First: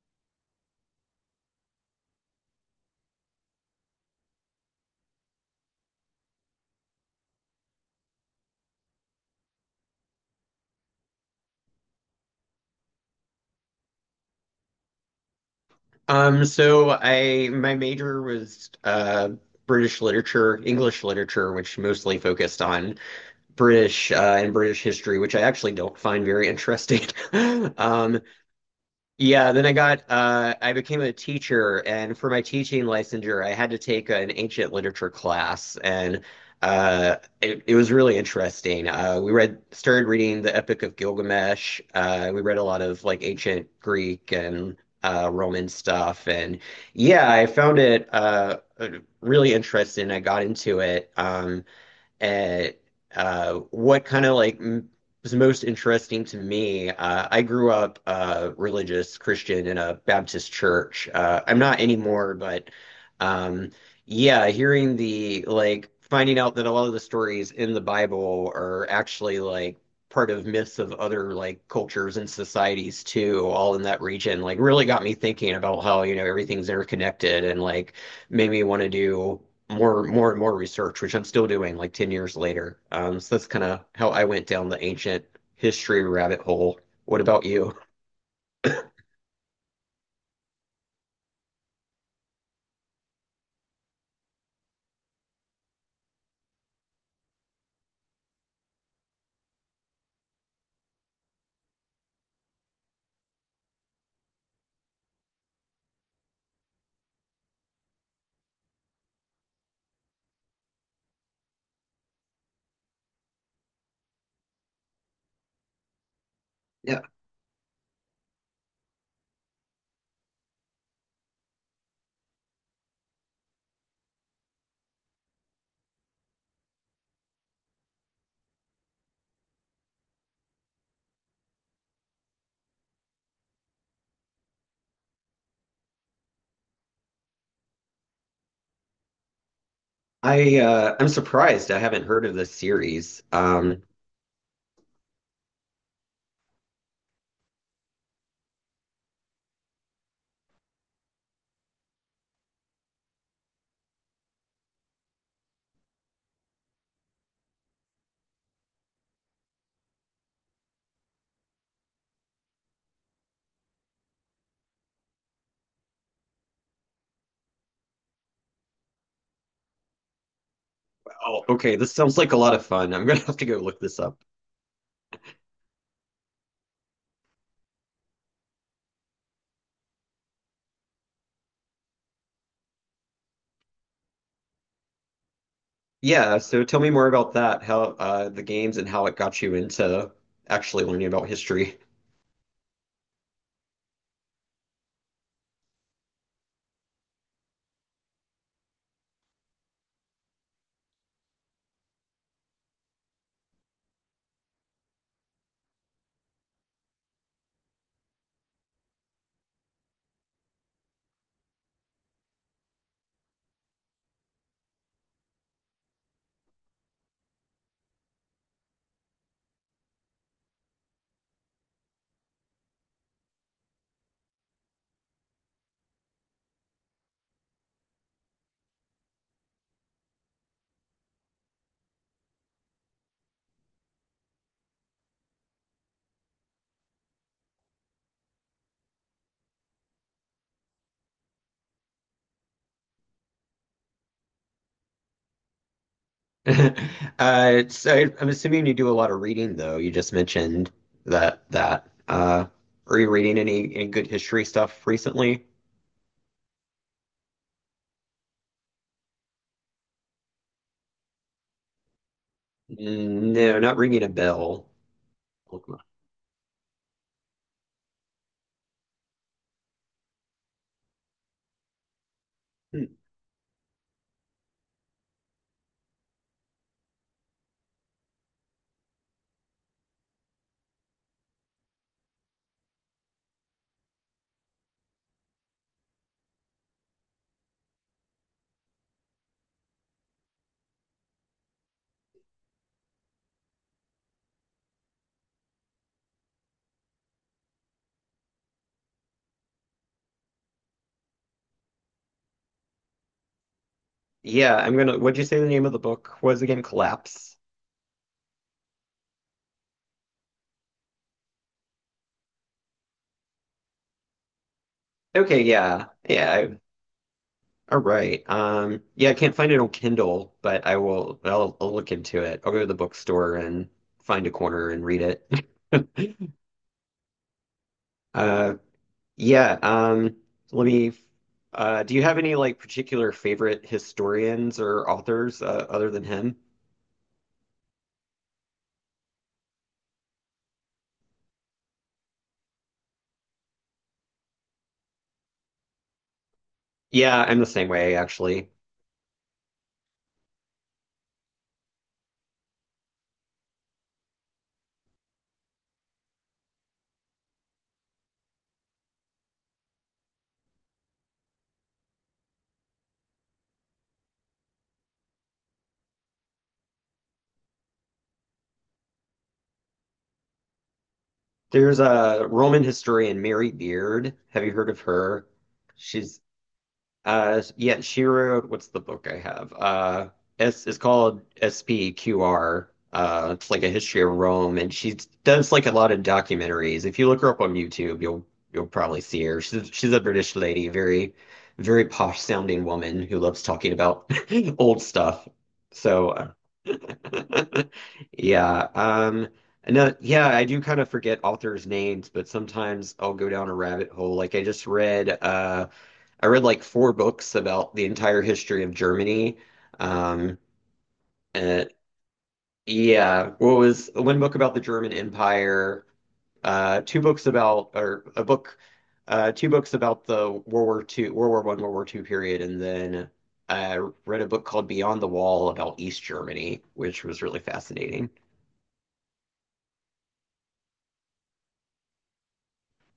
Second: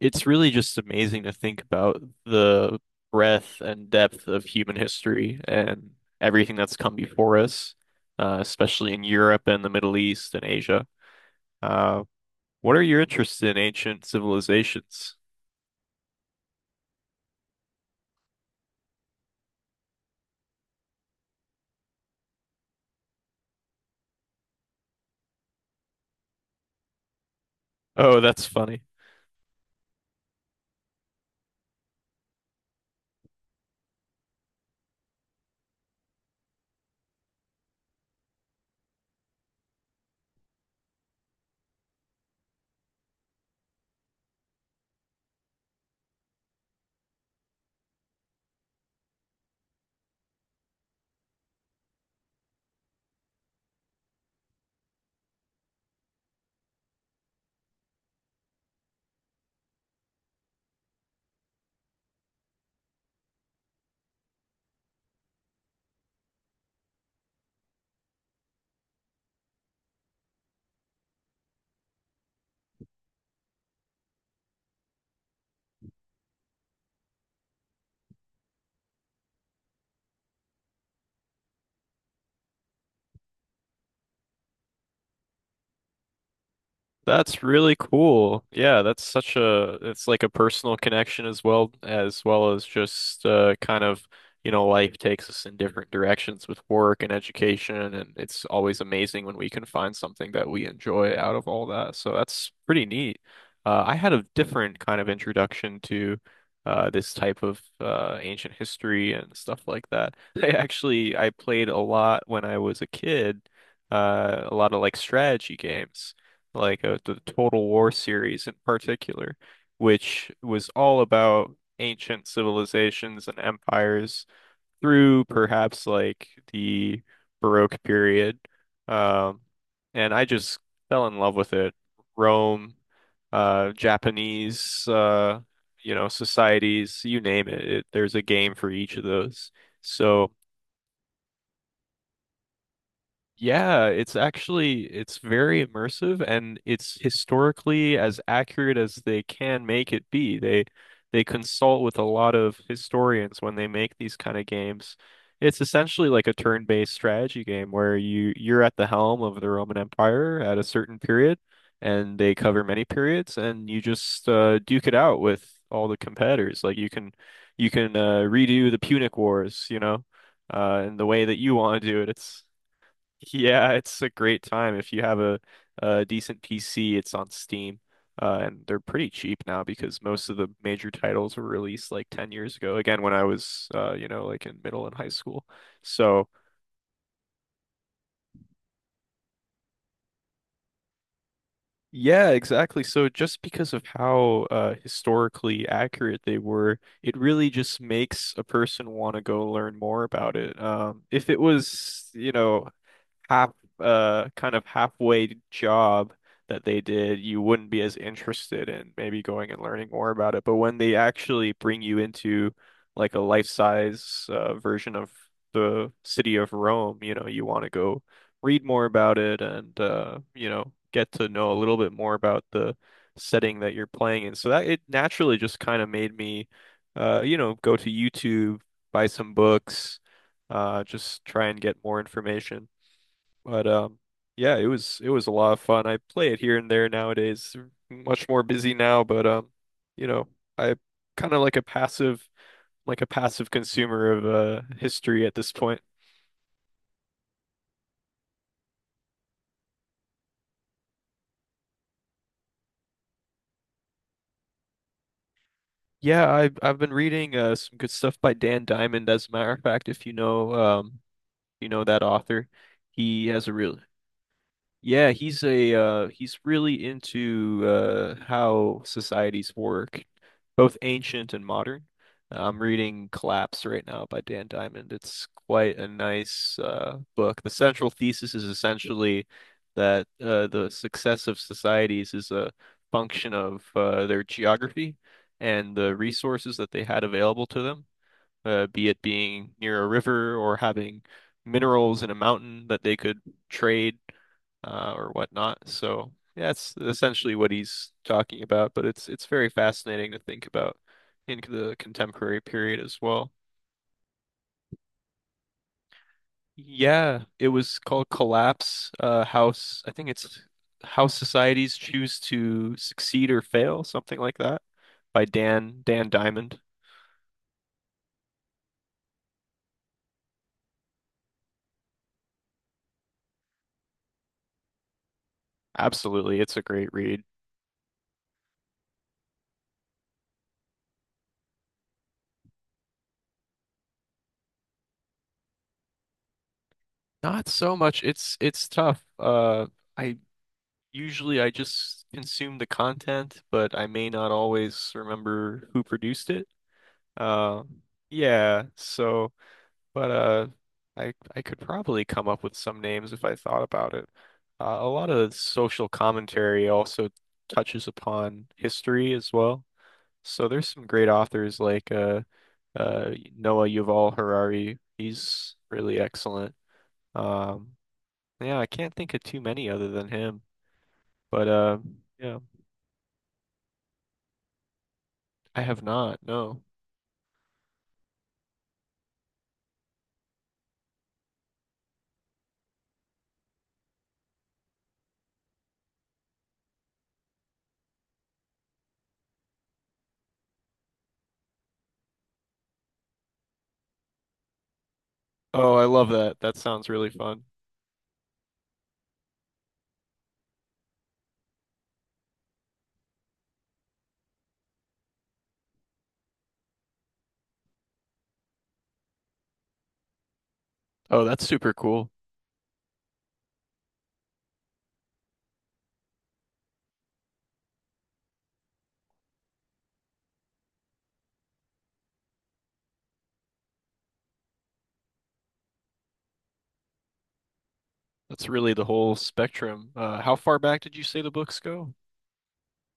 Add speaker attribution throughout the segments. Speaker 1: It's really just amazing to think about the breadth and depth of human history and everything that's come before us, especially in Europe and the Middle East and Asia. Uh, what are your interests in ancient civilizations?
Speaker 2: So I my major was British literature, English literature, which mostly focused on British and British history, which I actually don't find very interesting.
Speaker 1: Oh,
Speaker 2: Um,
Speaker 1: that's funny.
Speaker 2: yeah, then I got I became a teacher, and for my teaching licensure, I had to take an ancient literature class, and it was really interesting. We read Started reading the Epic of Gilgamesh. We read a lot of like ancient Greek and Roman stuff, and yeah, I found it really interesting. I got into it. At What kind of like m Was most interesting to me. I grew up religious Christian in a Baptist church. I'm not anymore, but um, yeah, hearing the like finding out that a lot of the stories in the Bible are actually like part of myths of other like cultures and societies too, all in that region, like really got me thinking about how, everything's interconnected and like made me want to do more and more research, which I'm still doing like 10 years later. So that's kind of how I went down the ancient history rabbit hole. What
Speaker 1: That's
Speaker 2: about
Speaker 1: really
Speaker 2: you?
Speaker 1: cool. Yeah, that's such a it's like a personal connection as well as just kind of, you know, life takes us in different directions with work and education, and it's always amazing when we can find something that we enjoy out of all that. So that's pretty neat. I had a different kind of introduction to this type of ancient history and stuff like that. I actually I played a lot when I was a kid, a lot of like strategy games like
Speaker 2: Yeah,
Speaker 1: the Total War series in particular, which was all about ancient civilizations and empires through perhaps like the Baroque period. Um, and I just fell in love with it. Rome, Japanese, you know, societies, you name it. There's a game for each of those. So.
Speaker 2: I'm surprised I haven't heard of this series.
Speaker 1: Yeah, it's actually it's very immersive, and it's historically as accurate as they can make it be. They consult with a lot of historians when they make these kind of games. It's essentially like a turn-based strategy game where you're at the helm of the Roman Empire at a certain period, and they cover many periods, and you just duke it out with all the competitors. Like you can redo the Punic Wars, you know, in the way that
Speaker 2: Oh,
Speaker 1: you
Speaker 2: okay,
Speaker 1: want to
Speaker 2: this
Speaker 1: do it.
Speaker 2: sounds like a
Speaker 1: It's
Speaker 2: lot of fun. I'm gonna have to go
Speaker 1: yeah,
Speaker 2: look this
Speaker 1: it's a
Speaker 2: up.
Speaker 1: great time if you have a decent PC. It's on Steam, and they're pretty cheap now because most of the major titles were released like 10 years ago. Again, when I was, you know, like in middle and high school. So
Speaker 2: Yeah, so tell me more about that, how the games and how it got you into actually learning about history.
Speaker 1: yeah, exactly. So just because of how historically accurate they were, it really just makes a person want to go learn more about it. If it was, Half kind of halfway job that they did, you wouldn't be as interested in maybe going and learning more about it. But when they actually bring you into like a life-size version of the city of Rome, you know, you want to go read more about it and get to know a little bit more about the setting that you're playing in. So that it naturally just kind of made me go to YouTube, buy some books, just try and get more information. But yeah, it was a lot of fun. I play it here and there nowadays. Much more busy now, but you know, I kind of like a passive consumer of history at this point.
Speaker 2: So I'm assuming you do a lot of reading, though. You just mentioned that. Are you reading any good history stuff recently?
Speaker 1: Yeah, I've been reading some good stuff by Dan Diamond, as a matter of fact, if you know that author. He has a
Speaker 2: No, not
Speaker 1: real
Speaker 2: ringing a bell.
Speaker 1: Yeah, he's
Speaker 2: Look.
Speaker 1: a he's really into how societies work, both ancient and modern. I'm
Speaker 2: Hmm.
Speaker 1: reading Collapse right now by Dan Diamond. It's quite a nice book. The central thesis is essentially that the success of societies is a function of their geography and the resources that they had available to them, be it being near a river or having minerals in a mountain that they could trade, or whatnot. So yeah, that's essentially what he's talking about, but it's very fascinating to think about in the contemporary period as well.
Speaker 2: Yeah, I'm gonna. What'd you say the name of the book was again?
Speaker 1: Yeah,
Speaker 2: Collapse.
Speaker 1: it was called Collapse, House. I think it's How Societies Choose to Succeed or Fail, something like that, by
Speaker 2: Okay,
Speaker 1: Dan
Speaker 2: yeah,
Speaker 1: Dan
Speaker 2: yeah.
Speaker 1: Diamond.
Speaker 2: I- All right. Yeah, I can't find it on Kindle, but I will. I'll look into it. I'll go to the bookstore and find a corner and read it.
Speaker 1: Absolutely, it's a great read.
Speaker 2: Uh, Yeah, let me. Do you have any like particular favorite historians or authors other than him?
Speaker 1: Not so much. It's tough. I usually I just consume the content, but I may not always remember who produced it.
Speaker 2: Yeah, I'm the
Speaker 1: Uh,
Speaker 2: same way actually.
Speaker 1: yeah. So, but I could probably come up with some names if I thought about it. A lot of social commentary also touches upon history as well. So there's some great authors like uh, Noah Yuval Harari. He's really excellent. Um, yeah, I can't think of too many other than him. But
Speaker 2: There's a
Speaker 1: yeah,
Speaker 2: Roman historian, Mary Beard. Have you heard of her?
Speaker 1: I have not.
Speaker 2: She's.
Speaker 1: No.
Speaker 2: Yeah, she wrote, what's the book I have? It's called SPQR. It's like a history of Rome, and she does like a lot of documentaries. If you look her up on YouTube, you'll probably see her. She's a British lady, very posh sounding woman who loves talking about old stuff.
Speaker 1: Oh, I love
Speaker 2: So,
Speaker 1: that. That sounds really fun.
Speaker 2: uh, yeah. No, yeah, I do kind of forget authors' names, but sometimes I'll go down a rabbit hole. Like I just read. I read like four books about the entire history of Germany. Um,
Speaker 1: Oh, that's
Speaker 2: and
Speaker 1: super cool.
Speaker 2: yeah, what was one book about the German Empire, uh, two books about, or a book, two books about the World War Two, World War One, World War Two period, and then I read a book called Beyond the Wall about East Germany, which was really fascinating.
Speaker 1: That's really the whole spectrum. How far back did you say the books go?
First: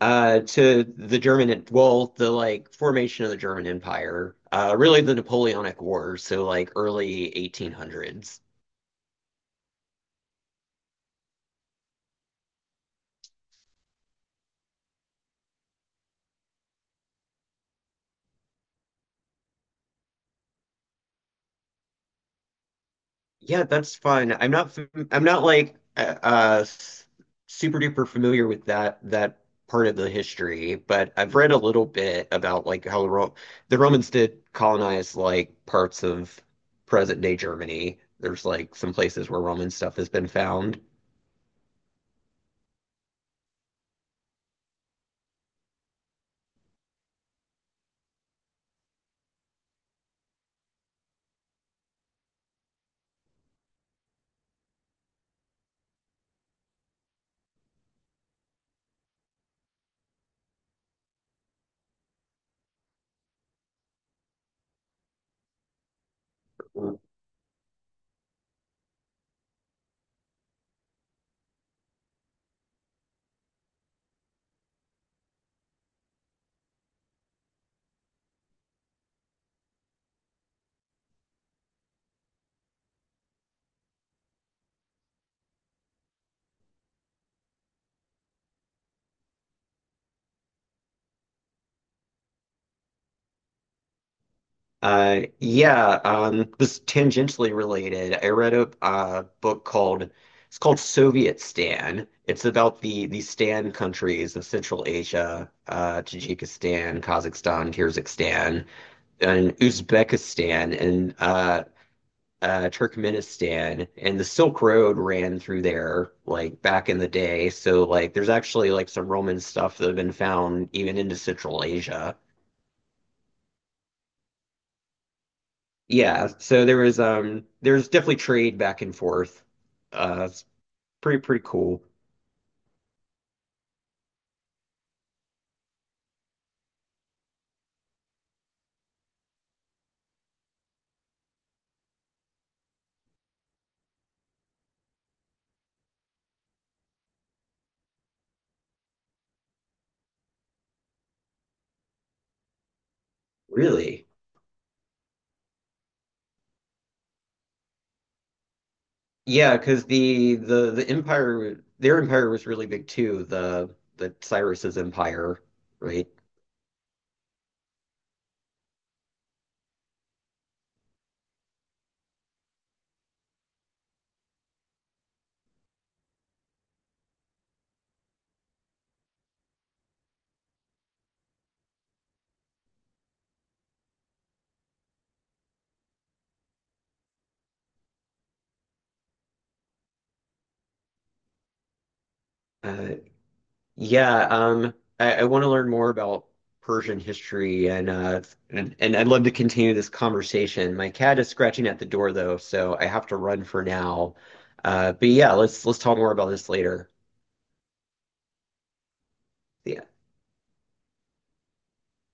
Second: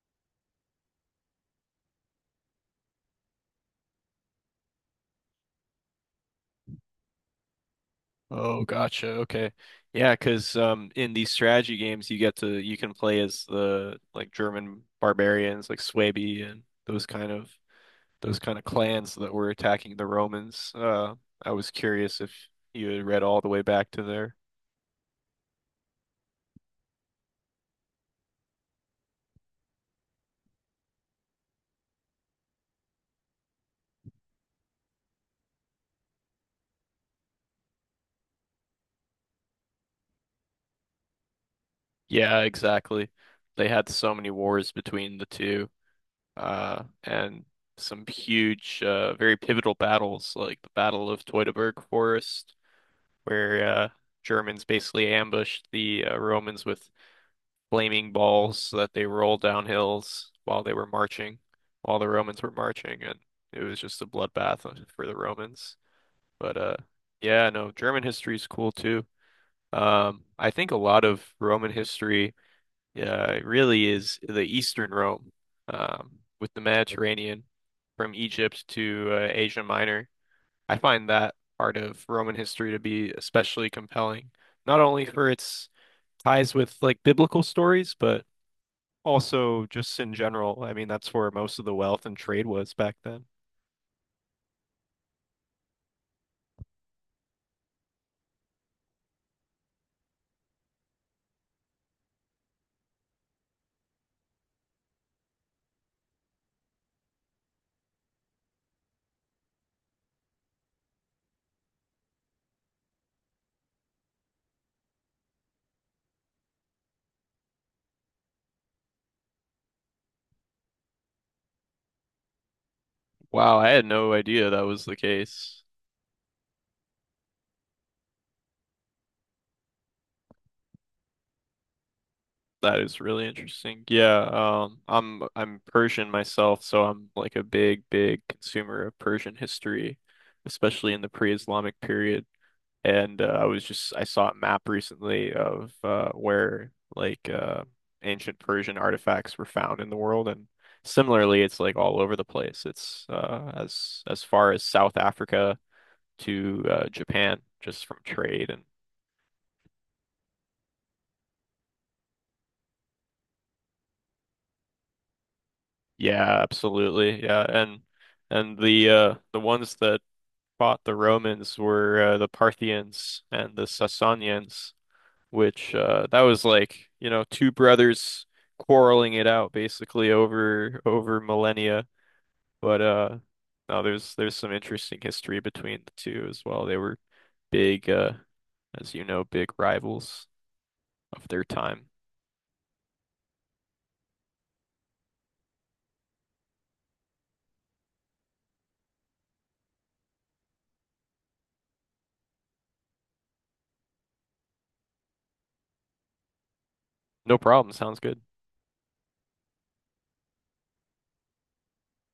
Speaker 2: To the German, well, the like formation of the German Empire, really the Napoleonic Wars, so like early 1800s.
Speaker 1: Oh, gotcha. Okay. Yeah, 'cause in these strategy games you get to you can play as the like German barbarians like Suebi and those kind of clans that were attacking the Romans. I was curious if you had read all the way
Speaker 2: Yeah,
Speaker 1: back
Speaker 2: that's
Speaker 1: to
Speaker 2: fun.
Speaker 1: there.
Speaker 2: I'm not like super duper familiar with that part of the history, but I've read a little bit about like how the Romans did colonize like parts of present day Germany. There's like some places where Roman stuff has been found.
Speaker 1: Yeah, exactly. They had so many wars between the two, and some huge, very pivotal battles, like the Battle of Teutoburg Forest, where Germans basically ambushed the Romans with flaming balls so that they rolled down hills while they were marching, while the Romans were marching, and it was just a bloodbath for the Romans. But yeah, no, German history is cool too. I think a lot of Roman history yeah, it really is the Eastern Rome, with the Mediterranean from Egypt to Asia Minor. I find that part of Roman history to be especially compelling, not only for its ties with like biblical stories, but also, just in general, I mean, that's where most of the wealth and trade was back then.
Speaker 2: Uh, yeah, this is tangentially related. I read a book called it's called Soviet Stan. It's about the Stan countries of Central Asia, Tajikistan, Kazakhstan, Kyrgyzstan, and Uzbekistan, and Turkmenistan. And the Silk Road ran through there like back in the day. So like, there's actually like some Roman stuff that have been found even into Central Asia.
Speaker 1: Wow, I had no idea that was the case.
Speaker 2: Yeah, so there was there's definitely trade back and forth. Uh, it's pretty cool.
Speaker 1: That is really interesting. Yeah, I'm Persian myself, so I'm like a big, big consumer of Persian history, especially in the pre-Islamic period. And I was just I saw a map recently of where like ancient Persian artifacts were found in the world, and similarly, it's like all over the place. It's
Speaker 2: Really?
Speaker 1: as far as South Africa to Japan, just from trade. And
Speaker 2: Yeah, because the empire their empire was really big too, the Cyrus's empire, right?
Speaker 1: yeah, absolutely, yeah, and. And the ones that fought the Romans were the Parthians and the Sasanians, which that was like, you know, two brothers quarreling it out basically over millennia. But no, there's some interesting history between the two as well. They were big as you know, big rivals of their time.
Speaker 2: Uh yeah, I want to learn more about Persian history and and I'd love to continue this conversation. My cat is scratching at the door though, so I have to run for now. Uh, but yeah, let's talk more about this later.
Speaker 1: No problem, sounds good.
Speaker 2: Yeah.